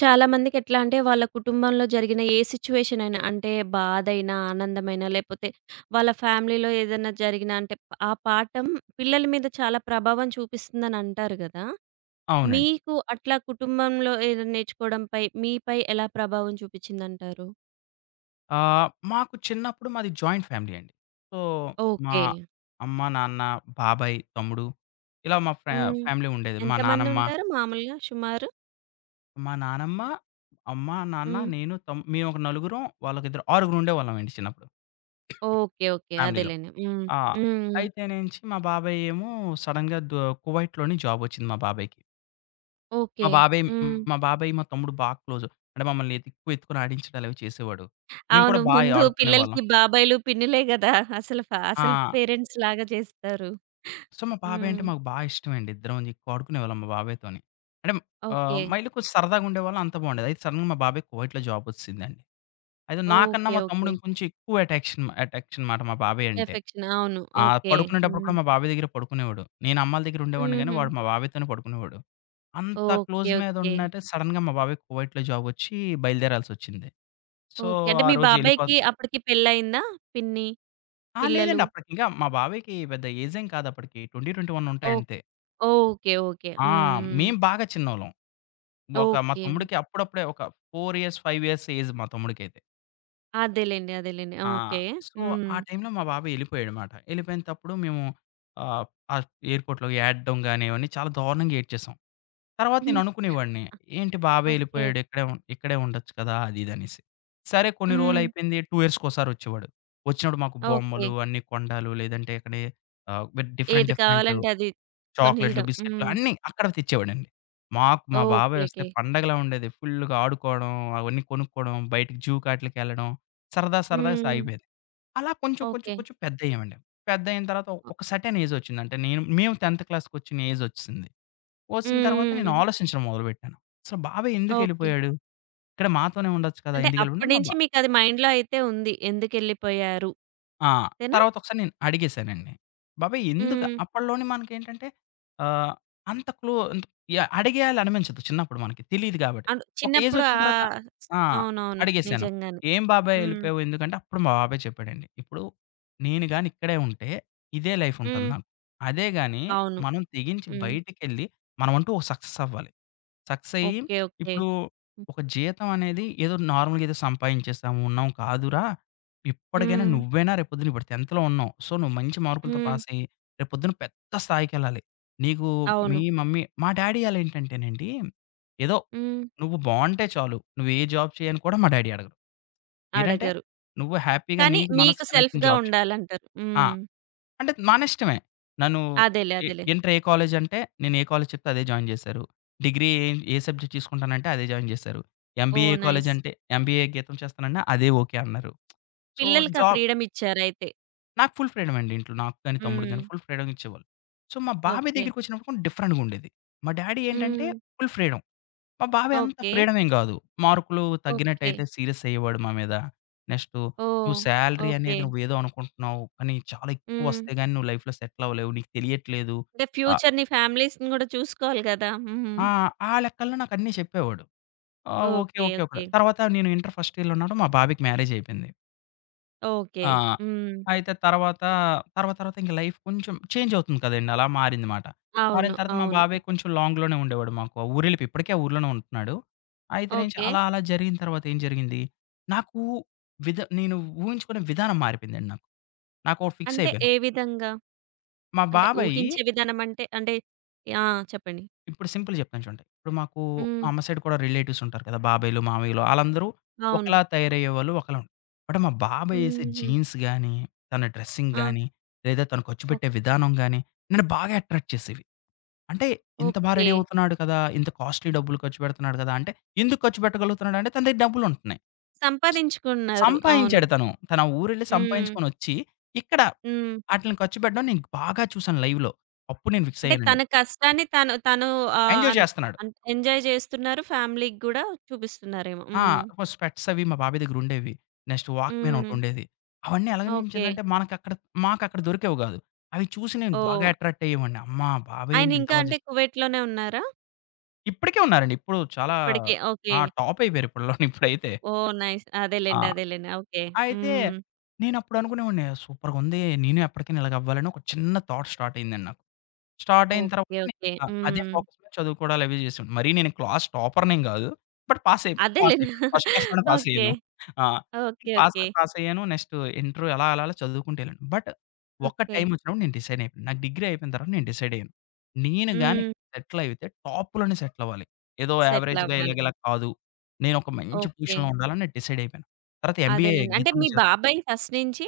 చాలా మందికెట్లా అంటే, వాళ్ళ కుటుంబంలో జరిగిన ఏ సిచ్యువేషన్ అయినా అంటే బాధైనా, ఆనందమైనా లేపోతే వాళ్ళ ఫ్యామిలీలో ఏదైనా జరిగినా అంటే ఆ పాఠం పిల్లల మీద చాలా ప్రభావం చూపిస్తుందని అంటారు గదా! అవునండి. మీకు అట్లా కుటుంబంలో ఏదైనా నేర్చుకోవడంపై మీపై ఎలా ప్రభావం చూపిచ్చిందంటారు? మాకు చిన్నప్పుడు మాది జాయింట్ ఫ్యామిలీ అండి. సో, మా ఓకే. అమ్మ, నాన్న, బాబాయ్, తమ్ముడు ఇలా మా ఫ్యా హ్మ్. ఫ్యామిలీ ఉండేది. మా నానమ్మ, ఎంతమందుంటారు మామూలుగా సుమారు? మా నానమ్మ, అమ్మ, నాన్న, హ్మ్. నేను, మేము ఒక నలుగురం, వాళ్ళకిద్దరు ఆరుగురు ఉండేవాళ్ళమండి చిన్నప్పుడు ఓకే. ఓకే. ఫ్యామిలీలో. అదేలెండి. హ్మ్. ఆ! హ్మ్. అయితేనేంచి మా బాబాయ్ ఏమో సడెన్‌గా దు కువైట్‌లోని జాబొచ్చింది మా బాబాయ్‌కి. ఓకే. మా బాబాయ్ హ్మ్. మా బాబాయ్, మా తమ్ముడు బా క్లోజు. అంటే మమ్మల్ని ఎక్కువ ఎత్తుకొని ఆడించడాలు అవి చేసేవాడు. మేము అవును. కూడా బా ముందు ఆడుకునేవాళ్ళం. పిల్లలకి బాబాయిలు, పిన్నులే గదా! అసలు ఆ! పేరెంట్స్‌లాగా చేస్తారు. సో, మా బాబాయ్ హ్మ్. అంటే మాకు బా ఇష్టమండి. ఇద్దరం ఎక్కువ ఆడుకునేవాళ్ళం మా బాబాయ్‌తోని. అంటే ఓకే. మా ఇల్లు కొంచెం సరదాగుండేవాళ్ళం అంతా బావుండేది. అయితే సడెన్‌గా మా బాబాయ్‌కి కువైట్‌లో జాబ్ ఒచ్చేసిందండి. అయితే నాకన్నా ఓకే. మా తమ్ముడు ఓకే. ఇంకొంచెం ఎక్కువ అటాక్షన్ అటాక్షన్ మాట మా బాబాయ్ అంటే. ఎఫెక్షన్. అవును. ఆ! ఓకే. పడుకునేటప్పుడు హ్మ్. కూడా మా బాబాయ్ దగ్గర పడుకునేవాడు. నేను అమ్మాళ్ళ దగ్గర ఉండేవాడిని గానీ, హుహు. వాడు మా బాబాయ్‌తోనే పడుకునేవాడు. అంత ఓకే. క్లోజ్ మీద ఓకే. ఉన్నట్టే సడెన్‌గా మా బాబాయ్‌కి కువైట్‌లో జాబ్ ఒచ్చి బయలుదేరాల్సొచ్చింది. So, okay. అంటే ఆ మీ రోజు ఎళ్ళిపో బాబాయికి అప్పటికి పెళ్లయిందా? పిన్ని, ఆ! పిల్లలు. లేదండి. అప్పటికింకా మా బాబాయ్‌కి పెద్ద ఏజ్ ఏం కాదు అప్పటికి. 20, 21 ఓ ఉంటాయి అంతే. ఓకే. ఓకే. ఆ! హ్మ్. హ్మ్. మేము బాగా చిన్నోళ్ళం. ఒక మా ఓకే. తమ్ముడికి అప్పుడప్పుడే ఒక 4 ఇయర్స్, 5 ఇయర్స్ ఏజ్ మా తమ్ముడికైతే. అదేలెండి. అదేలెండి. ఆ! ఓకే. సో, హ్మ్. ఆ టైంలో మా బాబాయ్ ఎళ్ళిపోయాడుమాట. ఎళ్ళిపోయిన తప్పుడు మేము ఆహ్, ఆ ఎయిర్‌పోర్ట్‌లో ఏడడం గాని అవన్నీ చాలా దారుణంగా ఏడ్చేసాం. తర్వాత హ్మ్. నేను అనుకునేవాడిని, ఏంటి బాబాయ్ ఓకే. ఎళ్ళిపోయాడు ఇక్కడే ఉండొచ్చు కదా! అది ఇది అనేసి. సరే కొన్ని హ్మ్. రోజులయిపోయింది 2 ఇయర్స్‌కోసారి వచ్చేవాడు. వచ్చినప్పుడు మాకు ఓకే. బొమ్మలు అన్నీ కొనడాలు లేదంటే ఇక్కడే ఆహ్, డిఫరెంట్ ఏది డిఫరెంట్ కావాలంటే అది చాక్లెట్లు, కొనియడం. బిస్కెట్లు హ్మ్. అన్నీ అక్కడ తెచ్చేవాడండి. మాకు మా బాబాయ్ ఓకే. వస్తే ఓకే. పండగలా ఉండేది. ఫుల్‌గా ఆడుకోవడం, అవన్నీ కొనుక్కోవడం, బయటికి జూకి ఆటిలకెళ్ళడం సరదా సరదాగా హ్మ్. సాగిపోయేది. అలా కొంచెం కొంచెం ఓకే. కొంచెం పెద్దయ్యామండి. పెద్దయిన తర్వాత హ్మ్. ఒక సెర్టైన్ ఏజొచ్చింది. అంటే మేము 10థ్ క్లాస్‌కొచ్చిన ఏజొచ్చేసింది. వచ్చిన తర్వాత నేను హ్మ్. ఆలోచించడం మొదలుపెట్టాను. అసలు బాబాయ్ ఓకే. ఎందుకెళ్ళిపోయాడు? ఇక్కడ మాతోనే ఉండొచ్చు కదా! అంటే ఎందుకెళ్ళిపోయాడు మా అప్పటినుంచి బా మీకది మైండ్‌లో అయితే ఉంది. ఎందుకెళ్ళిపోయారు. ఆ! అంతేనా? తర్వాత ఒకసారి నేను అడిగేశానండి. బాబాయ్ ఎందుకు హ్మ్. అప్పట్లోనే మనకేంటంటే ఆహ్, అంత క్లో యాహ్! అడిగేయాలి అనిపించదు చిన్నప్పుడు మనకి తెలీదు కాబట్టి. అవును. ఒక ఏజ్ చిన్నప్పుడు వచ్చిన తర్వాత ఆ! అవునవును. అడిగేశాను. నిజంగానే. "ఏం బాబాయ్ హ్మ్. ఎళ్ళిపోయావు ఎందుకంటే" అప్పుడు మా బాబాయ్ చెప్పాడండి. "ఇప్పుడు నేను గాని ఇక్కడే ఉంటే ఇదే లైఫ్ ఉంటది హ్మ్. నాకు. అదే గాని అవును. మనం తెగించి హ్మ్. బయటికెళ్ళి మనమంటూ ఒక సక్సెస్ అవ్వాలి. సక్సెస్ అయ్యి ఓకే. ఓకే. ఇప్పుడు ఒక జీతం అనేది ఏదో నార్మల్‌గా ఏదో సంపాదించేసాము ఉన్నాం కాదురా! ఇప్పటికైనా హ్మ్. నువ్వైనా రేపొద్దున ఇప్పుడు 10థ్‌లో ఉన్నావు. సో, నువ్వు మంచి మార్కులతో హ్మ్. పాసయ్యి రేపొద్దున పెద్ద స్థాయికెళ్ళాలి. నీకు అవును. మీ మమ్మీ మా డ్యాడీ ఆళ్ళేంటంటేనండి, ఏదో హ్మ్. నువ్వు బావుంటే చాలు. నువ్వు ఏ జాబ్ చెయ్యని కూడా మా డ్యాడీ అడగరు. ఏంటంటే, అడగరు. నువ్వు హ్యాపీగా కానీ నీకు మీకు మనసుకి నచ్చిన సెల్ఫ్‌గా జాబ్ చెయ్." ఉండాలంటారు. ఆ! హ్మ్. అంటే మనష్టమే. నన్ను అదేలే. ఎ అదేలే. ఇంటర్ ఏ కాలేజంటే, నేను ఏ కాలేజ్ చెప్తే అదే జాయిన్ జేశారు. డిగ్రీ ఏ ఏ సబ్జెక్ట్ తీసుకుంటానంటే అదే జాయిన్ జేశారు. MBA oh! నైస్. కాలేజంటే, ఎంబీఏ గీతం చేస్తానన్నా అదే ఓకే అన్నారు. సో, పిల్లలకి ఆ జాబ్ ఫ్రీడమ్ ఇచ్చారయితే. నాకు ఫుల్ ఫ్రీడమ్ అండి ఇంట్లో. నాకు గాని, తమ్ముడికి హ్మ్. గాని ఫుల్ ఫ్రీడమ్ ఇచ్చేవాళ్ళు. సో, మా బాబాయ్ ఓకే. దగ్గరికొచ్చినప్పుడు కొంచెం డిఫరెంట్‌గా ఉండేది. మా డ్యాడీ ఏంటంటే హ్మ్. Full freedom. మా బాబాయ్ అంత ఓకే. ఫ్రీడమ్ ఏం గాదు. మార్కులు ఓకే. తగ్గినట్టయితే సీరియస్ అయ్యేవాడు మా మీద. Next oh! "నువ్వు సాలరీ ఓకే. అనేది నువ్వేదో అనుకుంటున్నావు. కానీ చాలా హ్మ్. ఎక్కువొస్తే గాని నువ్వు లైఫ్‌లో సెటిల్ అవ్వలేవు. నీకు తెలియట్లేదు." అంటే ఆహ్, ఫ్యూచర్‌ని, ఫ్యామిలీస్‌ని గూడా చూసుకోవాలి గదా! హ్మ్. ఆ! ఆ లెక్కల్లో నాకన్నీ చెప్పేవాడు. ఆ! Okay. Okay. Okay. Okay. Okay. తర్వాత నేను ఇంటర్ ఫస్ట్ ఇయర్‌లో ఉన్నప్పుడు మా బాబాయ్‌కి మ్యారేజ్ అయిపోయింది. ఓకే. ఆ! హ్మ్. అయితే తర్వాత, తర్వాత ఇంక లైఫ్ కొంచెం చేంజ్ అవుతుంది కదండీ! అలా మారింది మాట. అవును. మారిన తర్వాత మా అవును. బాబాయ్ కొంచెం లాంగ్‌లోనే ఉండేవాడు మాకు. ఆ ఊరెళ్ళిపోయి ఇప్పటికీ ఆ ఊర్లోనే ఉంటున్నాడు. అయితే నుంచి ఓకే. అలా అలా జరిగిన తర్వాత ఏం జరిగింది, నాకు విధ నేను ఊహించుకునే విధానం మారిపోయిందండి నాకు. నాకోటి ఫిక్స్ అంటే అయిపోయాను. ఏ విధంగా? మా అంటే బాబాయి ఊహించే విధానం అంటే అంటే ఆ! చెప్పండి. ఇప్పుడు సింపుల్ చెప్తాను చూడండి. ఇప్పుడు మాకు హ్మ్. మా అమ్మ సైడ్ కూడా రిలేటివ్స్ ఉంటారు కదా! బాబాయిలు, మామయ్యలు ఆళ్ళందరూ అవును. ఒకలా తయారయ్యేవాళ్ళు ఒకలా ఉం బట్ మా బాబాయ్ ఏసే హుహు. జీన్స్ గాని, తన డ్రెస్సింగ్ ఆ! గాని, లేదా తను ఖర్చు ఓ పెట్టే విధానం గాని నన్ను బాగా అట్రాక్ట్ చేసేవి. అంటే ఇంత బా ఓకే. రెడీ అవుతున్నాడు కదా! ఇంత కాస్ట్‌లీ డబ్బులు ఖర్చు పెడుతున్నాడు కదా! అంటే ఎందుకు ఖర్చు పెట్టగలుగుతున్నాడు అంటే తన దగ్గర డబ్బులు ఉంటున్నాయి. సంపాదించుకున్నారు. అవును. సంపాదించాడు తను. తన ఊరెళ్ళి హ్మ్. సంపాదించుకొనొచ్చి ఇక్కడ హ్మ్. ఆటిలిని ఖర్చు పెట్టడం నేను బాగా చూసాను లైవ్‌లో. అప్పుడు నేను ఫిక్స్ అంటే అయ్యానండి. తన కష్టాన్ని తను తను ఎంజాయ్ అన్ చేస్తున్నాడు. అన్ ఎంజాయ్ చేస్తున్నారు. ఫ్యామిలీకి గూడా చూపిస్తున్నారేమో. ఆ! హ్మ్. ఒక స్పెట్స్ అవి మా బాబాయ్ దగ్గరుండేవి. నెక్స్ట్ వాక్‌మ్యాన్ హ్మ్. ఒకటుండేది. అవన్నీ ఓకే. ఎలాగనిపించిందంటే మాకక్కడ దొరికేవి గాదు. అవి చూసి నేను బాగా ఓహ్! అట్రాక్ట్ అయ్యేవాడిని. అమ్మా! బాబాయ్ ఏంటి ఇంత ఆయనింకా బా అంటే చేస్ కువైట్‌లోనే ఉన్నారా? ఇప్పటికే ఉన్నారండి. ఇప్పుడు చాలా ఇప్పటికే ఓకే. ఆ! టాప్ అయిపోయారు ఇప్పట్లోని ఇప్పుడైతే. ఓహ్! నైస్. అదేలెండి. ఆ! అదేలెండి. ఓకే. అయితే హ్మ్. నేనప్పుడు అనుకునేవాడిని సూపర్‌గుంది. నేను ఎప్పటికైనా ఇలాగవ్వాలని ఒక చిన్న థాట్ స్టార్ట్ అయిందండి నాకు. స్టార్ట్ అయిన ఓకే. తర్వాత ఓకే. నేనింకా అదే హ్మ్. ఫోకస్ మీద చదువుకోవడాలు అవి చేశాను. మరీ నేను క్లాస్ టాపర్‌నేం గాదు. బట్ పాస్ అదేలెండి. అయిపోయాను. ఫస్ట్ క్లాస్‌లోనే పాస్ ఓకే. అయ్యాను. ఆ! ఓకే. Pass okay. పాస్ అయ్యాను. నెక్స్ట్ ఇంటరు అలా అలా అలా చదువుకుంటూ ఎళ్ళాను. బట్ ఒక్క ఓకే. టైమ్ వచ్చినప్పుడు నేను డిసైడ్ అయిపోయాను. నాకు డిగ్రీ అయిపోయిన తర్వాత నేను డిసైడ్ అయ్యాను. నేను గాని హ్మ్. సెటిల్ అయితే టాప్‌లోనే సెటిల్ అవ్వాలి. ఏదో యావరేజ్‌గా సెటిలవ్వాలి. ఇలా కాదు. నేనొక మంచి ఓకే. పొజిషన్‌లో ఉండాలని డిసైడ్ అయిపోయాను. తర్వాత ఎంబీఏ అదేలెండి. అంటే జీతంలో మీ చేస్తాను. బాబాయ్ ఫస్ట్ నుంచి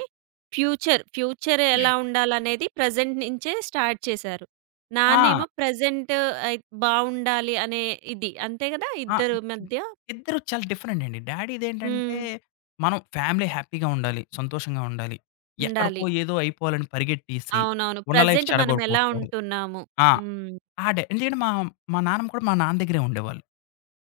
ఫ్యూచర్, ఫ్యూచర్ ఎలా ఉండాలనేది ప్రెజెంట్ నించే స్టార్ట్ చేశారు. ఆ! నాన్నేమో ప్రెజెంట్ అయి బావుండాలి అనే ఇది. అంతే గదా! ఆ! ఇద్దరి మధ్య? ఇద్దరు చాలా డిఫరెంట్ అండి. డ్యాడీదేంటంటే, హ్మ్. మనం ఫ్యామిలీ హ్యాపీగా ఉండాలి, సంతోషంగా ఉండాలి. ఎక్కడికో ఉండాలి. ఏదో అయిపోవాలని పరిగెట్టేసి, అవునవును. ఉన్న లైఫ్ ప్రెజెంట్ మనమెలా చెడగొట్టుకోకూడదు. ఉంటున్నాము. ఆ! హ్మ్. ఆ డే ఎందుకంటే మా మా నాన్నమ్మ కూడా మా నాన్న దగ్గరే ఉండేవాళ్ళు.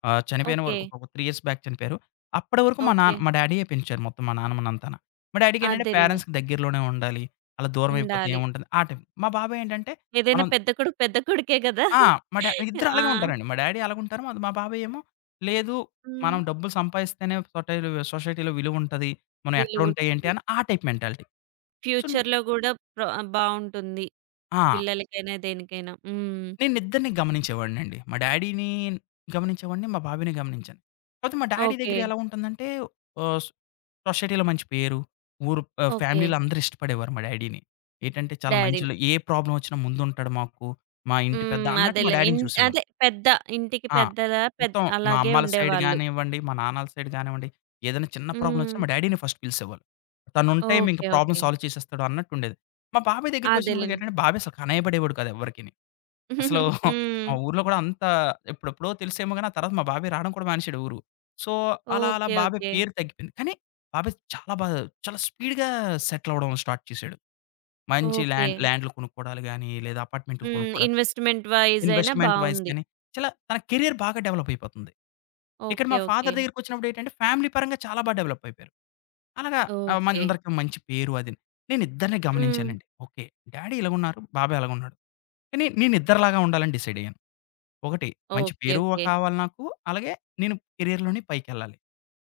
చనిపోయిన ఓకే. వరకు ఒక 3 ఇయర్స్ బ్యాక్ చనిపోయారు. అప్పటి వరకు మా నాన్న ఓకే. మా డ్యాడీయే పెంచారు మొత్తం మా నాన్నమ్మనంతాన. మా డ్యాడీకేంటంటే అదేలెండి. పేరెంట్స్‌కి దగ్గరలోనే ఉండాలి. అలా దూరం అయిపోతే ఉండాలి. ఏముంటది? ఆ టైం. మా బాబాయేంటంటే ఏదైనా మనం పెద్ద కొడుకే గదా! ఆ! మా డా ఇద్దరు అలాగే ఆ! ఉంటారండి. మా డాడీ అలాగుంటారు. మా మా బాబాయ్ ఏమో లేదు హ్మ్. మనం డబ్బులు సంపాదిస్తేనే సొసైటీలో విలువుంటది. మనం విలువ ఎక్కడుంటే ఏంటి ఉంటుంది. అని ఆ టైప్ మెంటాలిటీ. సో ఫ్యూచర్‌లో గూడా ప్ర బావుంటుంది. ఆ! పిల్లలకైనా, దేనికైనా. హ్మ్. నేనిద్దరిని గమనించేవాడినండి. మా డాడీని గమనించేవాడిని. మా బాబాయిని గమనించాను. కాపోతే మా డాడీ ఓకే. దగ్గర ఎలా ఉంటుందంటే ఆహ్, సొ సొసైటీలో మంచి పేరు, ఓకే. ఫ్యామిలీలో అందరూ ఇష్టపడేవారు మా డాడీని. ఏంటంటే చాలా డ్యాడీని. మంచోళ్ళు. ఏ ప్రాబ్లమ్ వచ్చినా ముందుంటాడు మాకు. మా ఇంటి పెద్ద హ్మ్. అన్నట్టు మా అదేలే. డాడీని చూసేవాళ్ళు. అదే పెద్ద ఇంటికి ఆ! పెద్దలా మొత్తం మా అలాగే అమ్మాల సైడ్ ఉండేవాళ్ళు. గానివ్వండి, మా నాన్నల సైడ్ గానివ్వండి, ఏదైనా చిన్న ప్రాబ్లమ్ హ్మ్. వచ్చినా మా డ్యాడీ‌ని ఫస్ట్ పిలిసేవాళ్ళు. తనుంటే ఇంక ఓకే. Problem okay. సాల్వ్ చేసేస్తాడు అన్నట్టుండేది. మా బాబాయ్ దగ్గరికొచ్చినప్పటికి అదేలెండి. ఏంటంటే, బాబాయ్ అసలు కనపడేవాడు కాదు ఎవ్వరికిని. హ్మ్. అసలు మా ఊర్లో కూడా అంత ఎప్పుడెప్పుడో తెలిసేమో గాని, ఆ తర్వాత మా బాబాయ్ రావడం కూడా మానేసాడు ఊరు. సో, అలా అలా ఓకే. బాబాయ్ ఓకే. పేరు తగ్గిపోయింది. కానీ బాబాయ్ చాలా బా చాలా స్పీడ్‌గా సెటిల్ అవ్వడం స్టార్ట్ చేసాడు. మంచి ఓకే. ల్యాండ్‌లు కొనుక్కోవడాలు గాని, లేదా అపార్ట్మెంట్‌లు హ్మ్. కొనుక్కోవడాలు, ఇన్వెస్ట్‌మెంట్ వైస్ అయినా ఇన్వెస్ట్‌మెంట్ వైస్ బావుంది. గాని, చాలా తన కెరియర్ బాగా డెవలప్ అయిపోతుంది. ఇక్కడ ఓకే. మా ఓకే. ఫాదర్ దగ్గరికొచ్చినప్పుడు ఏంటంటే, ఫ్యామిలీ పరంగా చాలా బా డెవలప్ అయిపోయారు. అలాగా ఓకే. మనందరికీ మంచి పేరు అదిని. నేనిద్దరిని హ్మ్. గమనించానండి. ఓకే. డ్యాడీ ఇలాగున్నారు, బాబాయ్ అలాగున్నాడు. కానీ నేనిద్దరిలాగా ఉండాలని డిసైడ్ అయ్యాను. ఒకటి మంచి ఓకే. పేరు ఓకే. కావాలి నాకు. అలాగే నేను కెరియర్‌లోని పైకెళ్ళాలి.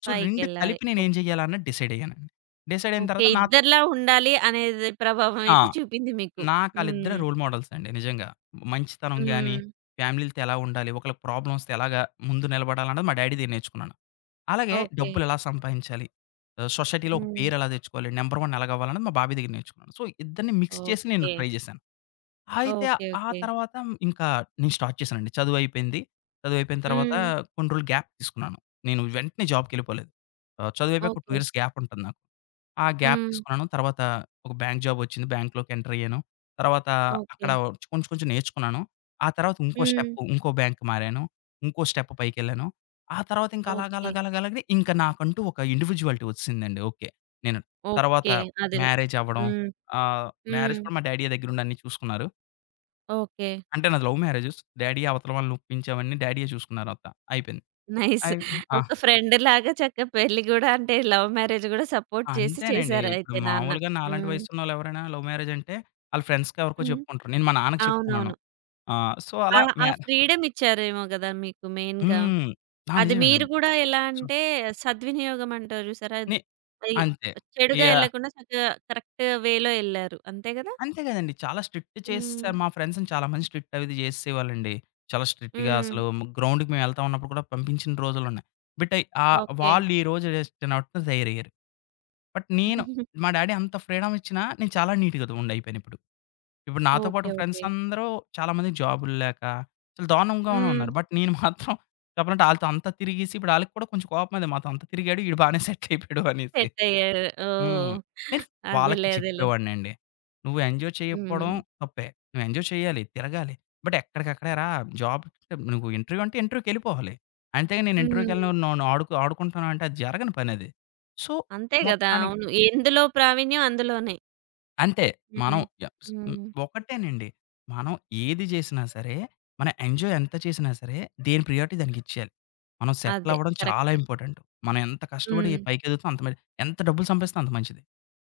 సో, 2 పైకెళ్ళాలి. కలిపి నేనేం చేయాలన్నది డిసైడ్ అయ్యానండి. డిసైడ్ అయిన ఓకే. తర్వాత నా ఇద్దరిలా ఉండాలి అనేది ప్రభావం ఆ! అయితే చూపింది మీకు. నాకాళ్ళిద్దరే హ్మ్. రోల్ మోడల్స్ అండి నిజంగా. మంచితనం గాని, హ్మ్. ఫ్యామిలీలతో ఎలా ఉండాలి, ఒకళ్ళకి ప్రాబ్లమ్ వస్తే ఎలాగా ముందు నిలబడాలన్నది మా డ్యాడీ దగ్గర నేర్చుకున్నాను. అలాగే ఓకే. డబ్బులు ఎలా సంపాదించాలి, సొసైటీలో ఒక హ్మ్. పేరు ఎలా తెచ్చుకోవాలి, నంబర్ 1 ఎలాగవ్వాలన్నది మా బాబాయ్ దగ్గర నేర్చుకున్నాను. సో, ఇద్దరిని మిక్స్ చేసి నేను ఓకే. ట్రై చేశాను. అయితే ఓకే. ఆ ఓకే. తర్వాత ఇంకా నేను స్టార్ట్ చేశానండి. చదువయిపోయింది. చదువయిపోయిన తర్వాత హ్మ్. కొన్ని రోజులు గ్యాప్ తీసుకున్నాను. నేను వెంటనే జాబ్‌కెళ్ళిపోలేదు. చదువయిపోయాక ఒక 2 ఓకే. ఇయర్స్ గ్యాప్ ఉంటుంది నాకు. ఆ గ్యాప్ హ్మ్. తీసుకున్నాను. తర్వాత ఒక బ్యాంక్ జాబొచ్చింది. బ్యాంక్‌లోకి ఎంటరయ్యాను. తర్వాత ఓకే. అక్కడ కొంచెం, కొంచెం నేర్చుకున్నాను. ఆ తర్వాత ఇంకో హ్మ్. స్టెప్ ఇంకో బ్యాంక్ మారాను. ఇంకో స్టెప్ పైకెళ్ళాను. ఆ తర్వాత ఇంకా అలాగ, ఓకే. అలాగ, అలాగ, అలాగనే ఇంకా నాకంటూ ఒక ఇండివిడ్యువాలిటీ ఒచ్చేసిందండి. ఓకే. నేను తర్వాత ఓకే. అదేలే. మ్యారేజ్ అవ్వడం. హ్మ్. ఆహ్, హ్మ్. మ్యారేజ్ కూడా మా డాడీయే దగ్గరుండి అన్నీ చూసుకున్నారు. ఓకే. అంటే నాది లవ్ మ్యారేజ్. డ్యాడీయే అవతల వాళ్ళని ఒప్పించి అవన్నీ డ్యాడీయే చూసుకున్నారంతా. అయిపోయింది. నైస్. అయి ఆ! ఒక ఫ్రెండ్‌లాగా చక్కగా పెళ్లి గూడా అంటే లవ్ మ్యారేజ్ గూడా సపోర్ట్ చేసి అంతేనండి. చేసారు ఇప్పుడు అయితే నాన్న. మామూలుగా నాలాంటి హ్మ్. వయసున్నోళ్ళు ఎవరైనా లవ్ మ్యారేజ్ అంటే ఆళ్ళ ఫ్రెండ్స్‌కి ఎవరికో హ్మ్. చెప్పుకుంటారు. నేను మా నాన్నకి చెప్పుకున్నాను. అవునవును. సో, ఆ! అలా ఆ మ్యా ఫ్రీడమ్ ఇచ్చారేమో గదా! మీకు మెయిన్‌గా. హ్మ్. ఆ! అది నిజమండి. మీరు గూడా ఎలా సో, అంటే సద్వినియోగం అంటారు జూసారా? నే అయి అంతే. చెడుగా యాహ్! ఎళ్ళకుండా చక్కగా కరెక్ట్ వేలో ఎళ్లారు. అంతే గదా? అంతే కదండీ. చాలా స్ట్రిక్ట్ హ్మ్. చేసేసారు. మా ఫ్రెండ్స్‌ని చాలా మంది స్ట్రిక్ట్ అవి ఇది చేసేసేవాళ్ళండి. చాలా స్ట్రిక్ట్‌గా హ్మ్. అసలు గ్రౌండ్‌కి మేము వెళ్తా ఉన్నప్పుడు కూడా పంపించిన రోజులున్నాయి. But okay. వాళ్ళు ఈరోజు జస్ట్ నవ్వుతూ తయారయ్యారు. బట్ నేను మా డ్యాడీ అంత ఫ్రీడమ్ ఇచ్చినా, నేను చాలా నీట్‌గా ఉండయిపోయానిప్పుడు. ఇప్పుడు ఇప్పుడు నాతో ఓకే. పాటు ఫ్రెండ్స్ ఓకే. అందరూ చాలా మంది జాబులు లేక, చాలా దారుణంగానే హ్మ్. ఉన్నారు. బట్ నేను మాత్రం చెప్పాలంటే ఆళ్ళతో అంతా తిరిగేసి, ఇప్పుడు ఆళ్ళకి కూడా కొంచెం కోపమదే మాతో అంత తిరిగాడు, ఈడు బానే సెటిల్ అయిపోయాడు అనేసి. సెట్ అయ్యారు. ఓహ్! హ్మ్. నేను వాళ్ళకి అదేలే. అదేలే. చెప్పేవాడినండి. "నువ్వు ఎంజాయ్ హ్మ్. చేయకపోవడం తప్పే. నువ్వు ఎంజాయ్ చేయాలి, తిరగాలి. బట్ ఎక్కడికక్కడేరా జాబ్ నువ్వు ఇంటర్వ్యూ అంటే ఇంటర్వ్యూకెళ్ళిపోవాలి. అంతేగాని నేను హ్మ్. ఇంటర్వ్యూకెళ్ళను, నన్ను ఆడుకు ఆడుకుంటాను అంటే అది జరగని పనది." సో, అంతే గదా! మొత్తానికి అవును. ఎందులో ప్రావీణ్యం అందులోనే. అంతే. మనం హ్మ్. య స్ హ్మ్. హ్మ్. ఒకటేనండి. మనం ఏది చేసినా సరే, మన ఎంజాయ్ ఎంత చేసినా సరే, దేని ప్రియారిటీ దానికిచ్చేయాలి. మనం సెటిల్ అదే. అవ్వడం చాలా కరెక్ట్. ఇంపార్టెంట్. మనం ఎంత కష్టపడి హ్మ్. పైకెదుగుతాం అంత మరి ఎంత డబ్బులు సంపాదిస్తే అంత మంచిది.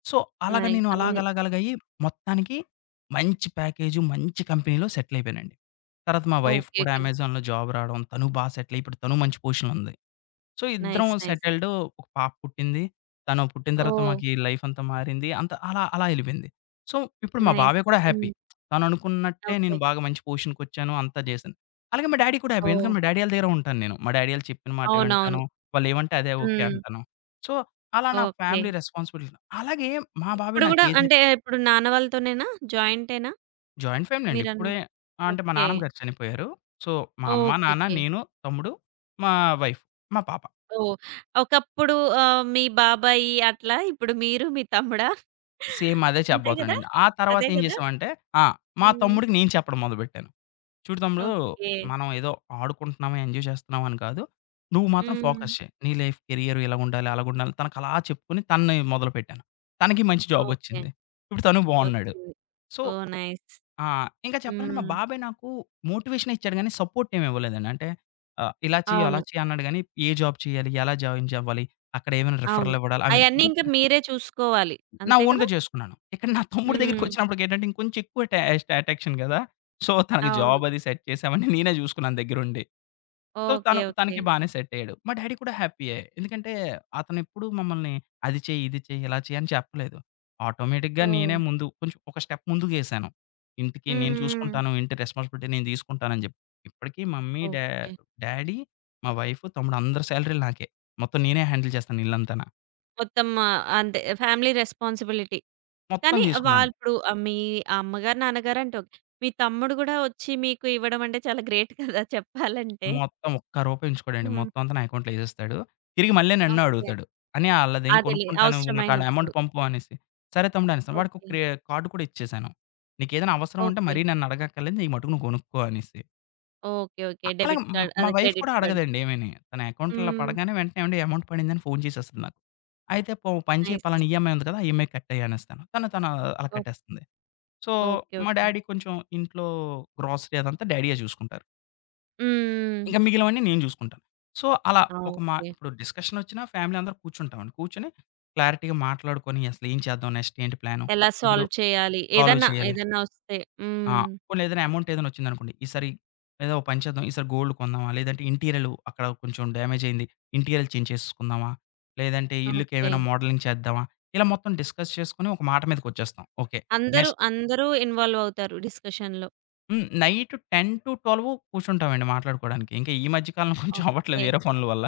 సో, అలాగ నైస్. నేను అవును. అలాగలాగలాగయ్యి మొత్తానికి మంచి ప్యాకేజు, మంచి కంపెనీలో సెటిల్ అయిపోయానండి. తర్వాత మా వైఫ్ ఓకే. కూడా ఓకే. అమెజాన్‌లో జాబ్ రావడం, తను బా సెటిల్ అయ్యి ఇప్పుడు తను మంచి పొజిషన్‌లో ఉంది. సో, ఇద్దరం నైస్. నైస్. సెటిల్డ్. ఒక పాప పుట్టింది. తను పుట్టిన తర్వాత ఓహ్! మాకీ లైఫ్ అంతా మారింది. అంత అలా, అలా ఎళ్ళిపోయింది. సో, ఇప్పుడు మా నైస్. బాబాయ్ కూడా హ్మ్. హ్యాపీ. తననుకున్నట్టే ఓకే. నేను బాగా మంచి పొజిషన్‌కొచ్చాను. అంతా జేశాను. అలాగే మా డ్యాడీ కూడా హ్యాపీ. ఓహ్! ఎందుకంటే, మా డ్యాడీ ఆళ్ళ దగ్గరే ఉంటాను నేను. మా డ్యాడీ ఆళ్ళు చెప్పిన మాటే అవునవును. వింటాను. వాళ్ళేమంటే అదే ఓకే హ్మ్. అంటాను. సో, అలా నా ఓకే. Family responsibility. అలాగే మా బాబాయ్ ఇప్పుడు గూడా నాకేది అంటే ఇప్పుడు నాన్న వాళ్ళతోనేనా? జాయింటేనా జాయింట్ ఫ్యామిలీ అండి. ఇప్పుడే మీరన్నట్టు? అంటే మా ఓకే. నాన్నమ్మ గారు చనిపోయారు. సో, మా అమ్మ, నాన్న, ఓకేకే. నేను, తమ్ముడు, మా వైఫ్, మా పాప. ఓహ్! ఒకప్పుడు మీ బాబాయి అట్లా ఇప్పుడు మీరు, మీ తమ్ముడా? సేమ్ అదే అంతే చెప్పబోతున్నాను గదా! నేను. ఆ తర్వాత అదే ఏం గదా! చేసామంటే ఆ! మా హ్మ్. తమ్ముడికి నేను చెప్పడం మొదలుపెట్టాను. చూడు తమ్ముడు ఓకే. మనం ఏదో ఆడుకుంటున్నాము, ఎంజాయ్ చేస్తున్నాం అని కాదు. నువ్వు మాత్రం హ్మ్. ఫోకస్ చెయి. నీ లైఫ్ కెరియర్ ఇలాగుండాలి, అలాగుండాలి తనకు అలా చెప్పుకొని తనని మొదలుపెట్టాను. తనకి మంచి ఓకే. జాబొచ్చింది. ఇప్పుడు తను బావున్నాడు. వచ్చింది. So oh! నైస్. ఆ! ఇంకా చెప్పాలంటే మా హ్మ్. బాబాయ్ నాకు మోటివేషనే ఇచ్చాడు గానీ సపోర్ట్ ఏమి ఇవ్వలేదండి. అంటే ఇలా చెయ్యి, అలా అవును. చెయ్యి అన్నాడు గానీ ఏ జాబ్ చేయాలి, ఎలా జాయిన్ అవ్వాలి, అక్కడ ఏమైనా అవును. రిఫరల్ ఇవ్వడాలి ఐ మీన్ అయన్నీ బట్ ఇంక మీరే చూసుకోవాలి. నా అంతే కదా! ఓన్‌గా చేసుకున్నాను. ఇక్కడ నా తమ్ముడి హ్మ్. దగ్గరికొచ్చినప్పటికేంటంటే ఇంకొంచెం ఎక్కువ టె ఎస్ట్ అటెన్షన్ కదా! సో, తనకి అవును. జాబ్ అది సెట్ చేసి అవన్నీ నేనే చూసుకున్నాను దగ్గరుండి. So, okay. ఓకే. తనకి బానే సెట్ అయ్యాడు. మా డ్యాడీ కూడా హ్యాపీయే. ఎందుకంటే అతనెప్పుడు మమ్మల్ని అది చెయ్యి, ఇది చెయ్యి, ఇలా చెయ్యి అని చెప్పలేదు. ఆటోమేటిక్‌గా ఓహ్! నేనే ముందు కొంచెం ఒక స్టెప్ ముందుకేసాను. ఇంటికి హ్మ్. నేను హ్మ్. చూసుకుంటాను. ఇంటి రెస్పాన్సిబిలిటీ నేను తీసుకుంటానని చెప్పి. ఇప్పటికి మమ్మీ, ఓకే. డ్యాడీ, మా వైఫ్, తమ్ముడు అందరి సాలరీలు నాకే. మొత్తం నేనే హ్యాండిల్ చేస్తాను ఇల్లంతాన. మొత్తం అంతే ఫ్యామిలీ రెస్పాన్సిబిలిటీ. మొత్తం కానీ తీసుకున్నాను. వాళ్ళు ఇప్పుడు మీ అమ్మగారు, నాన్నగారు అంటే ఓకే. మీ తమ్ముడు గూడా వచ్చి మీకు ఇవ్వడం అంటే చాలా గ్రేట్ కదా! చెప్పాలంటే. మొత్తం ఒక్క రూపాయి ఉంచుకోడండి. హ్మ్. మొత్తం అంతా నా అకౌంట్‌లో ఏసేస్తాడు. తిరిగి మళ్ళీ నన్ను ఓకే. అడుగుతాడు. "అన్నయ్య ఆళ్ళదేం అదేలే కొనుక్కుంటాను. నాకు ఆళ్ళ అవసరమైనప్పుడు. అమౌంట్ పంపు" అనేసి. "సరే తమ్ముడు" అనేసాను. వాడికి ఒక ఓకే. కార్డ్ కూడా ఇచ్చేసాను. "నీకేదైనా అవసరం ఉంటే ఓకే. మరీ నన్ను అడగక్కర్లేదు. నీకు మటుకు నువ్వు కొనుక్కో" అనేసి. ఓకే. ఓకే. అలాగే డెబిట్ కార్డ్ మా అదే వైఫ్ క్రెడిట్ కూడా కార్డ్. అడగదండి ఏమీని. తన అకౌంట్‌లో హ్మ్. పడగానే వెంటనే "ఏవండి అమౌంట్ పడిందని" ఫోను చేసేస్తది నాకు. అయితే "పో పని చేయి నైస్. పలానా ఈఎంఐ ఉంది కదా! ఆ ఈఎంఐ కట్టేయి" అనేస్తాను. తను తను అలా ఓహ్! కట్టేస్తుంది. So, okay. మా ఓకే. డ్యాడీ కొంచెం ఇంట్లో గ్రోసరీ అదంతా డ్యాడీయే చూసుకుంటారు. హ్మ్. ఇంక మిగిలినవన్నీ నేను చూసుకుంటాను. సో, అలా ఆ! ఒక మా ఓకే. ఇప్పుడు డిస్కషనొచ్చినా ఫ్యామిలీ అందరూ కూర్చుంటామండి. కూర్చొని క్లారిటీగా మాట్లాడుకొని అసలు ఏం చేద్దాం? నెక్స్ట్ ఏంటి ప్లాను? ఎలా ఇప్పుడు సాల్వ్ చేయాలి? సాల్వ్ ఏదన్నా, చేయాలి. ఏదన్నా వస్తే. ఆ! హ్మ్. పోనీ ఏదైనా అమౌంట్ ఏదైనా వచ్చిందనుకోండి. ఈసారి ఏదో ఒక పని చేద్దాం. ఈసారి గోల్డ్ కొందామా? లేదంటే ఇంటీరియర్‌లు అక్కడ కొంచెం డ్యామేజ్ అయింది. ఇంటీరియర్‌లు చేంజ్ చేసుకుందామా? లేదంటే ఇల్లుకి ఓకే. ఏమైనా మోడలింగ్ చేద్దామా? ఇలా మొత్తం డిస్కస్ చేసుకొని ఒక మాట మీదకొచ్చేస్తాం. ఓకే. అందరూ, నెక్స్ట్ అందరూ ఇన్వాల్వ్ అవుతారు డిస్కషన్‌లో. హ్మ్. నైట్ 10-12 కూర్చుంటామండి మాట్లాడుకోవడానికి. ఇంకా ఈ మధ్య కాలంలో కొంచెం అవ్వట్లేదు ఓకే. వేరే పనుల వల్ల.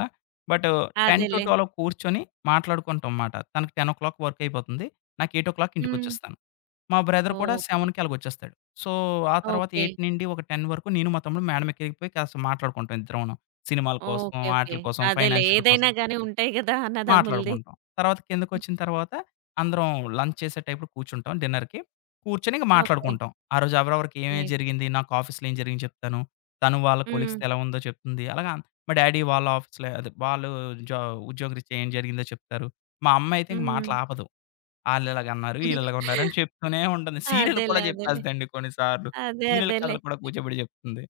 బట్ అదేలే. 10-12 కూర్చొని మాట్లాడుకుంటాం మాట. తనకి 10:00 వర్క్ అయిపోతుంది. నాకు 8:00 హ్మ్. ఇంటికొచ్చేస్తాను. మా బ్రదర్ కూడా ఓకే. 7కి అలాగొచ్చేస్తాడు. సో, ఆ తర్వాత ఓకే. 8-10 వరకు నేను మా తమ్ముడు మేడ ఎక్కిపోయి కాస్త మాట్లాడుకుంటాం ఇద్దరమును. సినిమాల కోసం, ఓకే. ఓకే. ఆటిల కోసం, అదేలే. ఫైనాన్షియల్ కోసం. ఏదైనా గాని ఉంటాయి గదా! అన్నదమ్ముల్ది. మాట్లాడుకుంటాం. తర్వాత కిందకొచ్చిన తర్వాత అందరం లంచ్ చేసే టైప్‌లో కూర్చుంటాం డిన్నర్‌కి. కూర్చొని ఇంక ఓకే. మాట్లాడుకుంటాం. ఆ రోజు ఎవరెవరికి ఏమేమి నైస్. జరిగింది, నాకు ఆఫీస్‌లో ఏం జరిగింది చెప్తాను. తను వాళ్ళ హ్మ్. కొలీగ్స్‌తో ఎలా ఉందో చెప్తుంది. అలాగా మా డ్యాడీ వాళ్ళ ఆఫీస్‌లో అదే వాళ్ళు జా ఉద్యోగరీత్యా ఏం జరిగిందో చెప్తారు. మా అమ్మ అయితే ఇంక హ్మ్. మాటలు ఆపదు. ఆళ్ళిలాగన్నారు, ఈళ్ళిలాగన్నారు అని చెప్తూనే ఉంటుంది. సీరియల్ కూడా అదేలే. అదేలే. చెప్పేస్తదండి కొన్ని సార్లు. అదే. సీరియల్ అదేలే. కథలు కూడా కూర్చోబెట్టి చెప్తుంది.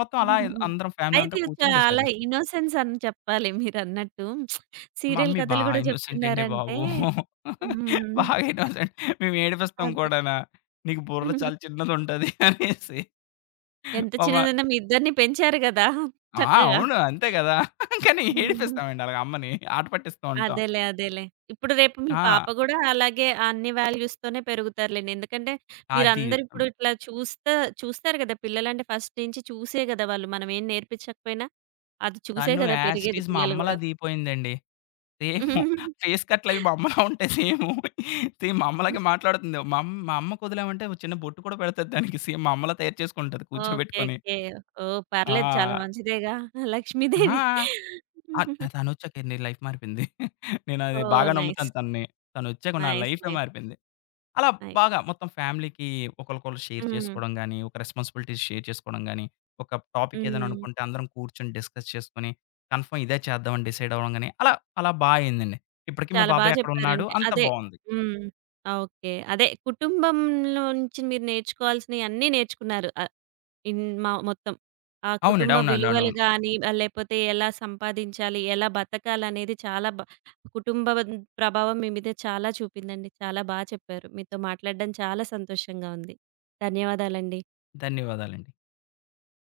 మొత్తం అలా అందరం ఫ్యామిలీ అయితే అంతా ఇది కూర్చొని డిస్కస్ చాలా చేస్తాం. ఇన్నోసెన్స్ అని చెప్పాలి మీరన్నట్టు. సీరియల్ మమ్మీ బా కథలు గూడా ఇన్నోసెంట్ అండి చెప్తున్నారంటే బాబు. హ్మ్. బాగా ఇన్నోసెంట్. మేము ఏడిపిస్తాం అదే. కూడానా. నీకు బుర్ర చాలా చిన్నదుంటది అనేసి. ఎంత పాపం చిన్నదన్నా మీ ఇద్దరిని పెంచారు గదా! ఆ! చక్కగా. అవును. అంతే కదా! కానీ హ్మ్. ఏడిపిస్తామండి అలాగ అమ్మని. ఆట పట్టిస్తూ ఉంటాం. అదేలే. అదేలే. ఇప్పుడు రేపు మీ పాప ఆ! గూడా అలాగే అన్ని వాల్యూస్‌తోనే పెరుగుతారులెండి. ఎందుకంటే అది. మీరందరూ ఇప్పుడు ఇట్లా చూస్తారు గదా! పిల్లలంటే ఫస్ట్ నుంచి చూసే గదా! వాళ్ళు మనం ఏం నేర్పించకపోయినా అది చూసే తను గదా! యాజ్ ఇట్ పెరిగేది ఈజ్ మా పిల్లలు అమ్మలా గూడా. దిగిపోయిందండి. సేము. ఫేస్ కట్‌లవి మా అమ్మలా ఉంటాయి సేము. సేమ్ మా అమ్మలాగే మాట్లాడుతుంది. మా అమ్మకు వదిలామంటే ఒక చిన్న బొట్టు కూడా పెడతది దానికి. సేమ్ మా అమ్మలా తయారు చేసుకుంటది ఓకే. కూర్చోబెట్టుకొని. ఓకే. ఓహ్! పర్లేదు చాలా ఆ! మంచిదేగా ఆ! లక్ష్మీదేవి. ఆ! త తనొచ్చాకే నీ లైఫ్ మారిపోయింది. నేనది ఓహ్! బాగా నైస్. నమ్ముతాను తనని. తనొచ్చాక నా నైస్. లైఫే నైస్. మారిపోయింది. అలా నైస్. బాగా మొత్తం ఫ్యామిలీకి ఒకళ్ళకొకళ్ళు షేర్ హ్మ్. చేసుకోవడం గాని, ఒక రెస్పాన్సిబిలిటీస్ షేర్ చేసుకోవడం గాని, ఒక టాపిక్ ఏదైనా హ్మ్. అనుకుంటే అందరం కూర్చొని డిస్కస్ చేసుకొని, కన్ఫర్మ్ ఇదే చేద్దామని డిసైడ్ అవ్వడం గాని, అలా అలా బా అయిందండి. ఇప్పటికి మా చాలా బా బాబాయ్ అక్కడున్నాడు. చెప్పారండి. అంతా అదే. బావుంది. హ్మ్. ఓకే. అదే కుటుంబంలో నుంచి మీరు నేర్చుకోవాల్సినయి అన్నీ నేర్చుకున్నారు. ఇన్ మ మొత్తం. ఆ అవునండి. కుటుంబ విలువలు అవునవును. గాని, లేపోతే ఎలా సంపాదించాలి, ఎలా బతకాలనేది చాలా బ కుటుంబ ప్రభావం మీ మీద చాలా చూపిందండి. చాలా బా చెప్పారు. మీతో మాట్లాడడం చాలా సంతోషంగా ఉంది. ధన్యవాదాలండి. ధన్యవాదాలండి.